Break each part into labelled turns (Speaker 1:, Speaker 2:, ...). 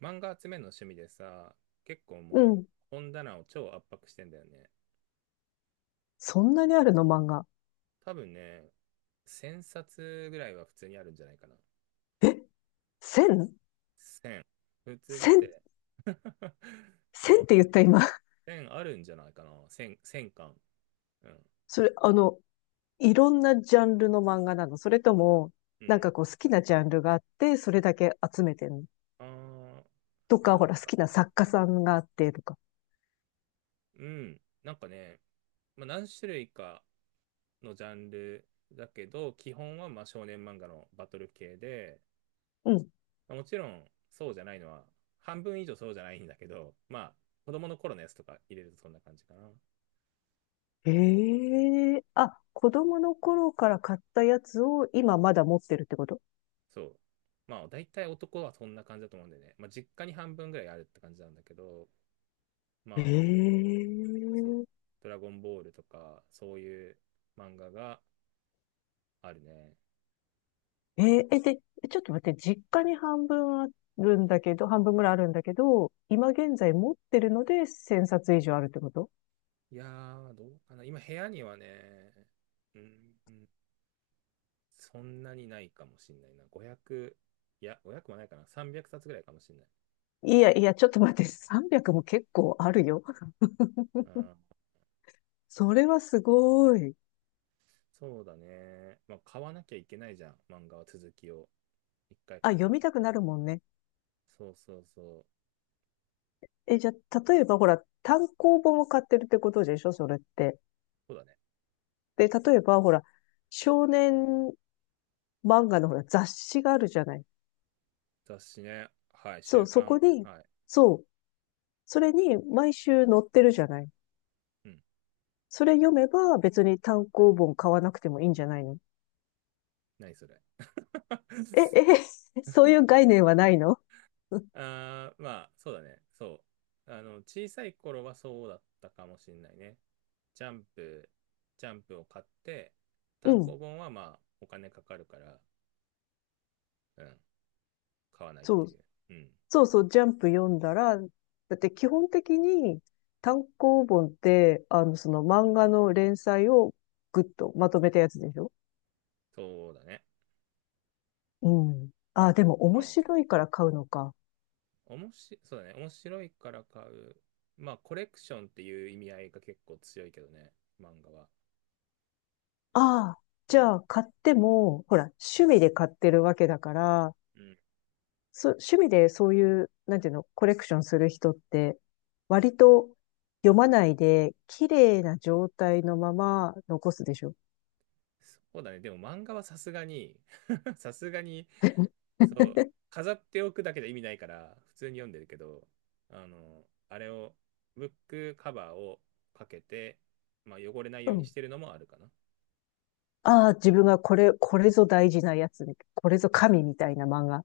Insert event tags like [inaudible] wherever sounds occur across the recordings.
Speaker 1: 漫画集めるの趣味でさ、結構
Speaker 2: う
Speaker 1: も
Speaker 2: ん。
Speaker 1: う本棚を超圧迫してんだよね。
Speaker 2: そんなにあるの漫画？
Speaker 1: 多分ね、1000冊ぐらいは普通にあるんじゃないかな。
Speaker 2: え ?1000?1000?
Speaker 1: 1000。普通だって。 [laughs] うん。
Speaker 2: って言った今。[laughs]
Speaker 1: 1000あるんじゃないかな。1000、巻。うん。
Speaker 2: それ、いろんなジャンルの漫画なの、それとも、
Speaker 1: う
Speaker 2: なん
Speaker 1: ん。
Speaker 2: かこう好きなジャンルがあって、それだけ集めてるの、
Speaker 1: ああ、
Speaker 2: と
Speaker 1: そ
Speaker 2: か、
Speaker 1: う
Speaker 2: ほら、好
Speaker 1: だ
Speaker 2: きな
Speaker 1: ね。
Speaker 2: 作家さんがあって、とか。
Speaker 1: うん。なんかね、まあ、何種類かのジャンルだけど、基本はまあ少年漫画のバトル系で、
Speaker 2: うん。
Speaker 1: もちろんそうじゃないのは、半分以上そうじゃないんだけど、まあ、子供の頃のやつとか入れるとそんな感じかな。
Speaker 2: ええ、あ、子供の頃から買ったやつを今まだ持ってるってこと？
Speaker 1: そう。まあ、大体男はそんな感じだと思うんでね。まあ、実家に半分ぐらいあるって感じなんだけど、まあ、そう、
Speaker 2: ええ、
Speaker 1: ドラゴンボールとか、そういう漫画があるね。
Speaker 2: えー、え、で、ちょっと待って、実家に半分あるんだけど、半分ぐらいあるんだけど、今現在持ってるので1000冊以上あるってこと？
Speaker 1: いやー、どうかな。今、部屋にはね、うん、うん、そんなにないかもしんないな。5 0、いや、5 0もないかな。300冊ぐらいかもしんない。
Speaker 2: いやいや、ちょっと待って、300も結構あるよ。
Speaker 1: うん、
Speaker 2: それはすごい。
Speaker 1: そうだね。まあ、買わなきゃいけないじゃん。漫画は続きを。一回
Speaker 2: あ、
Speaker 1: 買っ
Speaker 2: 読
Speaker 1: た
Speaker 2: み
Speaker 1: ら。
Speaker 2: たくなるもんね。
Speaker 1: そうそうそう。
Speaker 2: え、じゃあ、例えばほら、単行本を買ってるってことでしょ、それって。
Speaker 1: そうだね。
Speaker 2: で、例えばほら、少年漫画のほら、雑誌があるじゃない。
Speaker 1: 雑誌ね。はい。
Speaker 2: そ
Speaker 1: 週
Speaker 2: う、そこ
Speaker 1: 刊。
Speaker 2: に、
Speaker 1: はい。
Speaker 2: そう、それに毎週載ってるじゃない。
Speaker 1: うん。
Speaker 2: それ読めば別に単行本買わなくてもいいんじゃないの？
Speaker 1: 何それ。
Speaker 2: [laughs] え、
Speaker 1: [laughs]
Speaker 2: え、[laughs] そういう概念はないの？ [laughs]
Speaker 1: あー、まあ、そうだね。そう。あの、小さい頃はそうだったかもしれないね。ジャンプ、ジャンプを買って、
Speaker 2: う
Speaker 1: 単
Speaker 2: ん。
Speaker 1: 行本はまあ、お金かかるから、うん。買わないっ
Speaker 2: そ
Speaker 1: てい
Speaker 2: う。
Speaker 1: う。うん。
Speaker 2: そうそう、ジャンプ読んだら、だって基本的に単行本って、その漫画の連載をぐっとまとめたやつでしょ？
Speaker 1: そうだね。
Speaker 2: うん。
Speaker 1: だ
Speaker 2: あ
Speaker 1: か
Speaker 2: あ、でも面
Speaker 1: ら、うん。
Speaker 2: 白いから買うのか。
Speaker 1: おもし、そうだね。面白いから買う。まあ、コレクションっていう意味合いが結構強いけどね、漫画は。
Speaker 2: ああ、
Speaker 1: う
Speaker 2: じゃ
Speaker 1: ん。
Speaker 2: あ買っても、ほら、趣味で買ってるわけだから、
Speaker 1: うん。
Speaker 2: そ、趣味でそういう、なんていうの、コレクションする人って、割と読まないで、綺麗な状態のまま残すでしょ。
Speaker 1: そうだね。でも漫画はさすがに [laughs] さすがに、そう、飾っておくだけで意味ないから、普通に読んでるけど、あの、あれを、ブックカバーをかけて、まあ、汚れない
Speaker 2: う
Speaker 1: ように
Speaker 2: ん。
Speaker 1: してるのもあるかな。
Speaker 2: ああ、自分がこれ、これぞ大事なやつ、これぞ神みたいな漫画。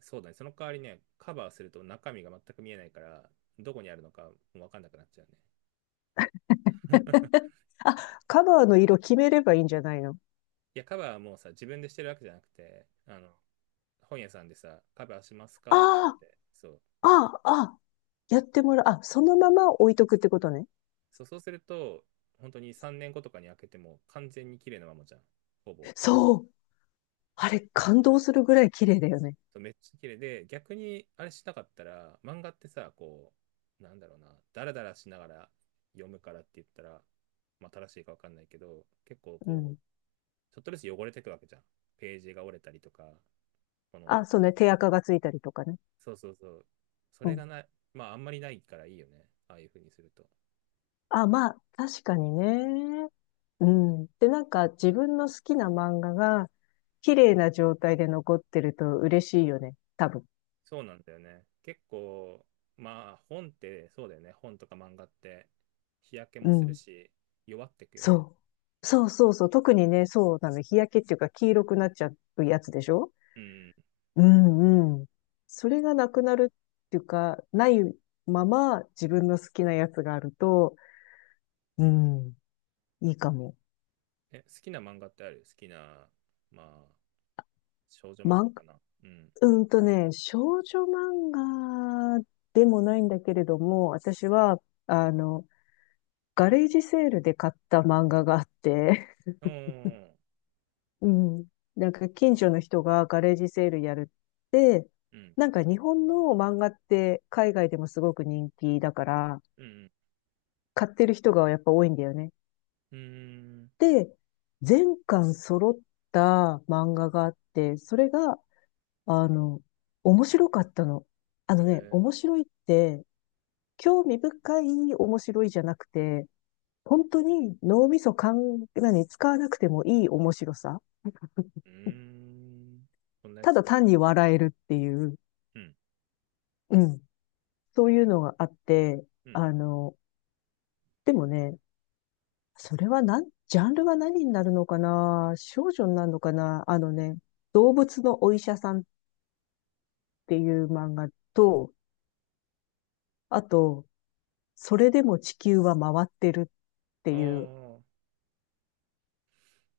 Speaker 1: そうだね。その代わりね、カバーすると中身が全く見えないから、どこにあるのかもう分かんなくなっちゃうね。
Speaker 2: あ、カバーの色決めればいいんじゃないの？
Speaker 1: いや、カバーはもうさ、自分でしてるわけじゃなくて、あの、本屋さんでさ、カバーします
Speaker 2: あ
Speaker 1: かって言われて、そう。
Speaker 2: あ、ああ、ああ、やってもらう。あ、そのまま置いとくってことね。
Speaker 1: そう、そうすると、本当に3年後とかに開けても完全に綺麗なままじゃん、ほぼ。
Speaker 2: そう。
Speaker 1: そ
Speaker 2: あれ、
Speaker 1: う
Speaker 2: 感動するぐらい綺麗だよね。
Speaker 1: そう、めっちゃ綺麗で、逆にあれしなかったら、漫画ってさ、こう、なんだろうな、ダラダラしながら読むからって言ったら、まあ、正しいかわかんないけど、結構
Speaker 2: う
Speaker 1: こ
Speaker 2: ん。
Speaker 1: う、ちょっとずつ汚れていくわけじゃん。ページが折れたりとか、この
Speaker 2: あ、そうね。手垢がついたりとかね。
Speaker 1: そうそうそう。そ
Speaker 2: う
Speaker 1: れ
Speaker 2: ん。
Speaker 1: がない、まああんまりないからいいよね。ああいう風にすると。
Speaker 2: あ、まあ、確かにね。うん。で、なんか自分の好きな漫画が綺麗な状態で残ってると嬉しいよね。多分。
Speaker 1: そうなんだよね。結構、まあ本ってそうだよね。本とか漫画って日焼け
Speaker 2: う
Speaker 1: もする
Speaker 2: ん。
Speaker 1: し、弱ってくよね。
Speaker 2: そう。そうそうそう。特にね、そうなの。日焼けっていうか黄色くなっちゃうやつでしょ？
Speaker 1: うん。
Speaker 2: うんうん。それがなくなるっていうか、ないまま自分の好きなやつがあると、うん、いいかも。
Speaker 1: え、好きな漫画ってある？好きな、まあ、少女漫
Speaker 2: 漫画、
Speaker 1: 画かな。うん。
Speaker 2: うんとね、少女漫画でもないんだけれども、私は、あの、ガレージセールで買った漫画があって、
Speaker 1: おー、
Speaker 2: [laughs] うん。なんか近所の人がガレージセールやるって、
Speaker 1: うん、
Speaker 2: なんか日本の漫画って海外でもすごく人気だから、
Speaker 1: うん、
Speaker 2: 買ってる人がやっぱ多いんだよね。
Speaker 1: うん、うーん、
Speaker 2: で、全巻揃った漫画があって、それが、あの、面白かったの。あのね、
Speaker 1: え
Speaker 2: 面白いって、興味深い面白いじゃなくて、本当に脳みそかん、何、使わなくてもいい面白さ。
Speaker 1: ー、うーん、こんなや
Speaker 2: た
Speaker 1: つ。
Speaker 2: だ単に笑えるっていう、
Speaker 1: うん、
Speaker 2: うん、そういうのがあって、
Speaker 1: うん、
Speaker 2: あの、でもね、それはなん、ジャンルは何になるのかな、少女になるのかな、あのね、動物のお医者さんっていう漫画と、あと、それでも地球は回ってるって
Speaker 1: あ
Speaker 2: いう、
Speaker 1: ー、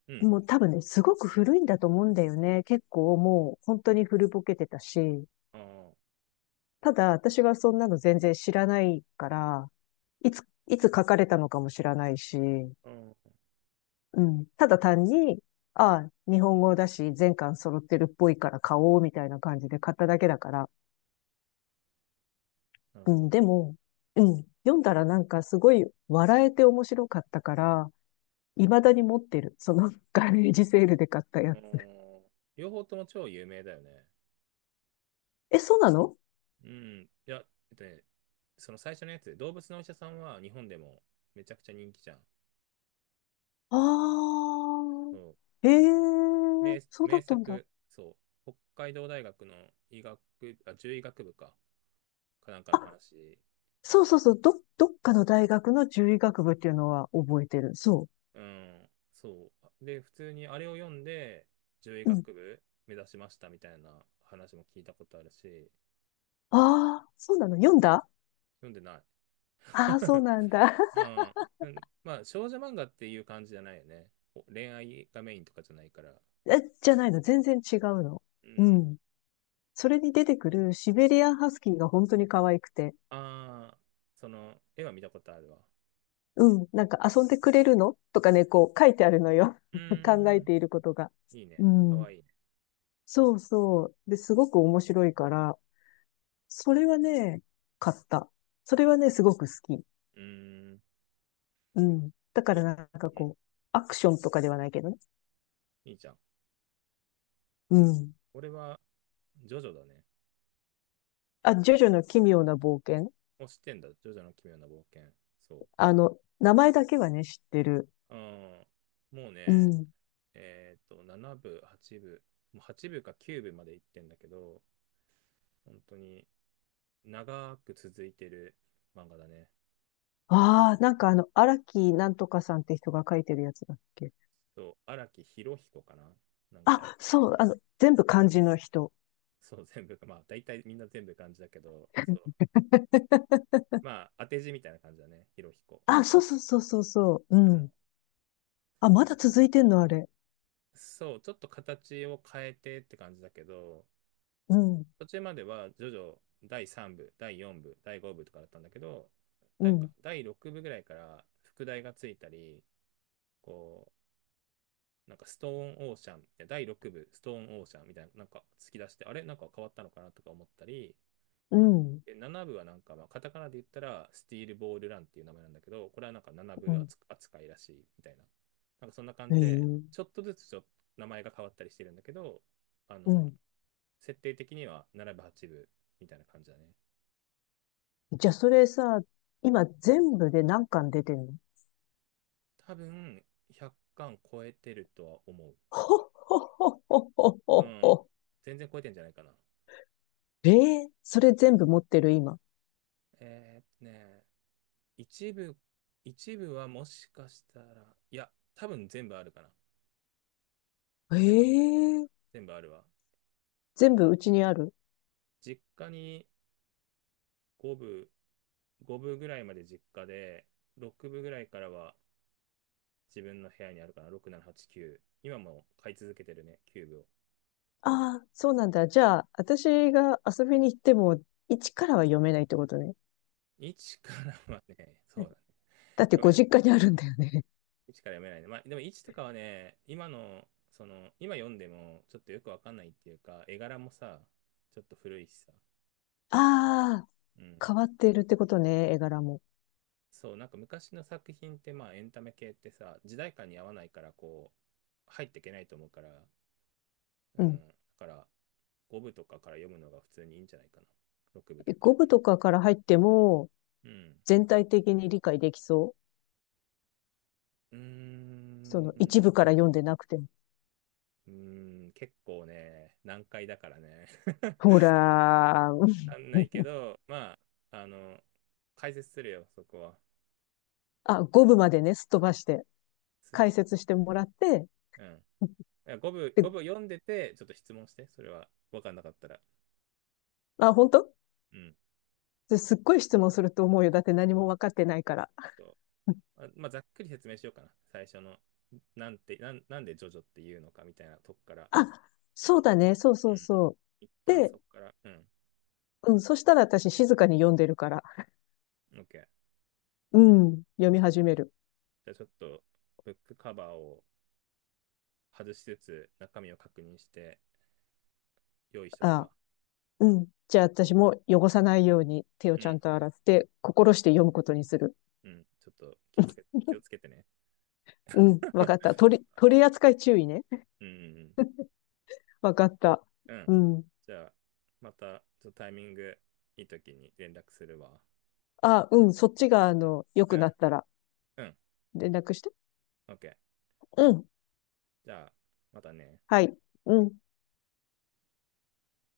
Speaker 1: うん、
Speaker 2: もう多分ね、すごく古いんだと思うんだよね。結構もう本当に古ぼけてたし、
Speaker 1: あー、
Speaker 2: ただ私はそんなの全然知らないから、いつ、いつ書かれたのかも知らないし、
Speaker 1: あー、
Speaker 2: うん。ただ単に、ああ、日本語だし、全巻揃ってるっぽいから買おう、みたいな感じで買っただけだから。
Speaker 1: なる
Speaker 2: う
Speaker 1: ほ
Speaker 2: ん、
Speaker 1: ど。
Speaker 2: でも、うん、読んだらなんかすごい笑えて面白かったから、未だに持ってる。その [laughs] ガレージセールで買ったや
Speaker 1: う
Speaker 2: つ。
Speaker 1: ん。両方とも超有名だよね。
Speaker 2: え、そうなの？
Speaker 1: うん。いや、えっとね、その最初のやつ、動物のお医者さんは日本でもめちゃくちゃ人気じゃん。
Speaker 2: ああ
Speaker 1: そう、
Speaker 2: ー、ええ、
Speaker 1: 名
Speaker 2: そうだ
Speaker 1: 名
Speaker 2: ったんだ。
Speaker 1: 作、そう、北海道大学の医学、あ、獣医学部か、なんかの
Speaker 2: あ、
Speaker 1: 話。
Speaker 2: そうそうそう、ど、どっかの大学の獣医学部っていうのは覚えてる。そ
Speaker 1: うん、そう。で、普通にあれを読んで、獣医
Speaker 2: う。うん。
Speaker 1: 学部目指しましたみたいな話も聞いたことあるし、
Speaker 2: ああ、そうなの、読んだ？
Speaker 1: 読んでない。
Speaker 2: ああー、そう
Speaker 1: [laughs]
Speaker 2: なんだ。
Speaker 1: うん。うん、まあ、少女漫画っていう感じじゃないよね。こう恋愛がメインとかじゃないから。
Speaker 2: え、じゃないの？全然違うの？
Speaker 1: う
Speaker 2: う
Speaker 1: ん。
Speaker 2: ん。それに出てくるシベリアンハスキーが本当に可愛くて。
Speaker 1: ああ、その、絵は見たことあるわ。
Speaker 2: うん。なんか遊んでくれるのとかね、こう書いてあるのよ。
Speaker 1: うー
Speaker 2: [laughs] 考え
Speaker 1: ん。
Speaker 2: ていることが。
Speaker 1: いいね。
Speaker 2: う
Speaker 1: か
Speaker 2: ん。
Speaker 1: わいいね。
Speaker 2: そうそう。で、すごく面白いから、それはね、買った。それはね、すごく好き。
Speaker 1: うーん。
Speaker 2: うん。だから
Speaker 1: い、
Speaker 2: なんか
Speaker 1: うん。
Speaker 2: こう、アクションとかではないけどね。
Speaker 1: いいじゃん。
Speaker 2: うん。
Speaker 1: これは、ジョジョだね。
Speaker 2: あ、ジョジョの奇妙な冒険。
Speaker 1: もう知ってんだ。ジョジョの奇妙な冒険。そ
Speaker 2: 名前だけはね、知ってる。
Speaker 1: う。うん。もう
Speaker 2: う
Speaker 1: ね、
Speaker 2: ん。
Speaker 1: 7部、8部、もう8部か9部まで行ってんだけど、本当に長く続いてる漫画だね。
Speaker 2: ああ、なんかあの、荒木なんとかさんって人が書いてるやつだっけ。
Speaker 1: そう、荒木博彦かな、なんか、
Speaker 2: あ、そう、全部漢字の人。
Speaker 1: そう、全部、まあ、大体みんな全部漢字だけど、そう、まあ、当て字みたいな感じだね、博彦。
Speaker 2: あ、そうそうそうそうそう。
Speaker 1: う
Speaker 2: うん。
Speaker 1: ん、
Speaker 2: あ、
Speaker 1: そう
Speaker 2: まだ続いてんの、あれ？
Speaker 1: そう、ちょっと形を変えてって感じだけど、
Speaker 2: うん、
Speaker 1: 途中までは、徐々ジ第3部、第4部、第5部とかだったんだけど、
Speaker 2: う
Speaker 1: なんか、
Speaker 2: ん、
Speaker 1: 第6部ぐらいから、副題がついたり、こう、なんか、ストーンオーシャン、いや第6部、ストーンオーシャンみたいな、なんか、突き出して、あれなんか変わったのかなとか思ったり、
Speaker 2: うん、
Speaker 1: で7部はなんか、まあ、カタカナで言ったら、スティールボールランっていう名前なんだけど、これはなんか7
Speaker 2: う
Speaker 1: 部
Speaker 2: ん。
Speaker 1: 扱いらしいみたいな。なんかそんな感じで、ち
Speaker 2: ええ、
Speaker 1: ょっとずつちょっと名前が変わったりしてるんだけど、あ
Speaker 2: う
Speaker 1: の、
Speaker 2: ん。
Speaker 1: 設定的には7部、8部みたいな感じだね。
Speaker 2: じゃあ、それさ、今全部で何巻出てんの？
Speaker 1: 多分、100巻超えてるとは思う。
Speaker 2: ほっほっほっほっほっほ
Speaker 1: う
Speaker 2: っ
Speaker 1: ん。
Speaker 2: ほ。
Speaker 1: 全然超えてんじゃないかな。
Speaker 2: [laughs] ええ、それ全部持ってる、今？
Speaker 1: えーっとね、一部、一部はもしかしたら、いや、多分全部あるかな。全部、
Speaker 2: ええ、
Speaker 1: 全部あるわ。
Speaker 2: 全部うちにある？
Speaker 1: 実家に5部、5部ぐらいまで実家で、6部ぐらいからは自分の部屋にあるかな、6、7、8、9。今も買い続けてるね、9部を。
Speaker 2: ああ、そうなんだ。じゃあ、私が遊びに行っても、一からは読めないってことね。
Speaker 1: 1からはね、[laughs] そうだね。
Speaker 2: だって
Speaker 1: 読め
Speaker 2: ご
Speaker 1: ない。
Speaker 2: 実家にあるんだよね。
Speaker 1: 1から読めないね。まあ、でも1とかはね、今の、その、今読んでもちょっとよくわかんないっていうか、絵柄もさ、ちょっと古いしさ。
Speaker 2: あ
Speaker 1: うん。
Speaker 2: あ、変わっているってことね、絵柄も。
Speaker 1: そう、なんか昔の作品って、まあ、エンタメ系ってさ、時代感に合わないから、こう、入っていけないと思うから、う
Speaker 2: うん。
Speaker 1: ん。だから、5部とかから読むのが普通にいいんじゃないかな。6部とか。
Speaker 2: 五部とかから入っても、
Speaker 1: うん。
Speaker 2: 全体的に理解できそう。
Speaker 1: うー
Speaker 2: その一
Speaker 1: ん。
Speaker 2: 部から読んでなくても。
Speaker 1: うーん。結構ね、難解だからね。[laughs]
Speaker 2: ほらー、うん、
Speaker 1: わかんないけど、まあ、あの、解説するよ、そこは。
Speaker 2: あ、五部までね、すっ飛ばして、
Speaker 1: す
Speaker 2: 解説してもらって、
Speaker 1: うん。5部、
Speaker 2: で、
Speaker 1: 5部読んでて、ちょっと質問して、それは分かんなかったら。
Speaker 2: あ、本当
Speaker 1: うん。
Speaker 2: ですっごい質問すると思うよ。だって何
Speaker 1: そう
Speaker 2: も分かってないから。
Speaker 1: そう、まあ、ざっくり説明しようかな。最初の、なんて、なん、なんでジョジョっていうのかみたいなとこから。
Speaker 2: あ、そうだね、そう
Speaker 1: う
Speaker 2: そう
Speaker 1: ん。
Speaker 2: そ
Speaker 1: 一
Speaker 2: う。
Speaker 1: 旦
Speaker 2: で、
Speaker 1: そこから。うん。
Speaker 2: うん、そしたら私静かに読んでるから、
Speaker 1: OK。
Speaker 2: うん、読み始める。
Speaker 1: じゃあちょっと、ブックカバーを外しつつ、中身を確認して、用意しとく
Speaker 2: あ、
Speaker 1: わ。
Speaker 2: うん。じゃあ私も汚さないように手を
Speaker 1: う
Speaker 2: ちゃん
Speaker 1: ん、
Speaker 2: と洗って、心して読むことにする。
Speaker 1: うん、ちょっと気をつけてね
Speaker 2: うん、わかっ
Speaker 1: [laughs]。
Speaker 2: た。取り、取り扱い注意ね。
Speaker 1: うん、
Speaker 2: わかった。
Speaker 1: うん、うん。
Speaker 2: うん。
Speaker 1: じゃあ、また、ちょっとタイミングいい時に連絡するわ。
Speaker 2: あ、うん、そっちが、良
Speaker 1: う
Speaker 2: くな
Speaker 1: ん、
Speaker 2: ったら
Speaker 1: うん、
Speaker 2: 連絡して。
Speaker 1: オッケー。
Speaker 2: うん。
Speaker 1: じゃあ、またね。
Speaker 2: はい。うん。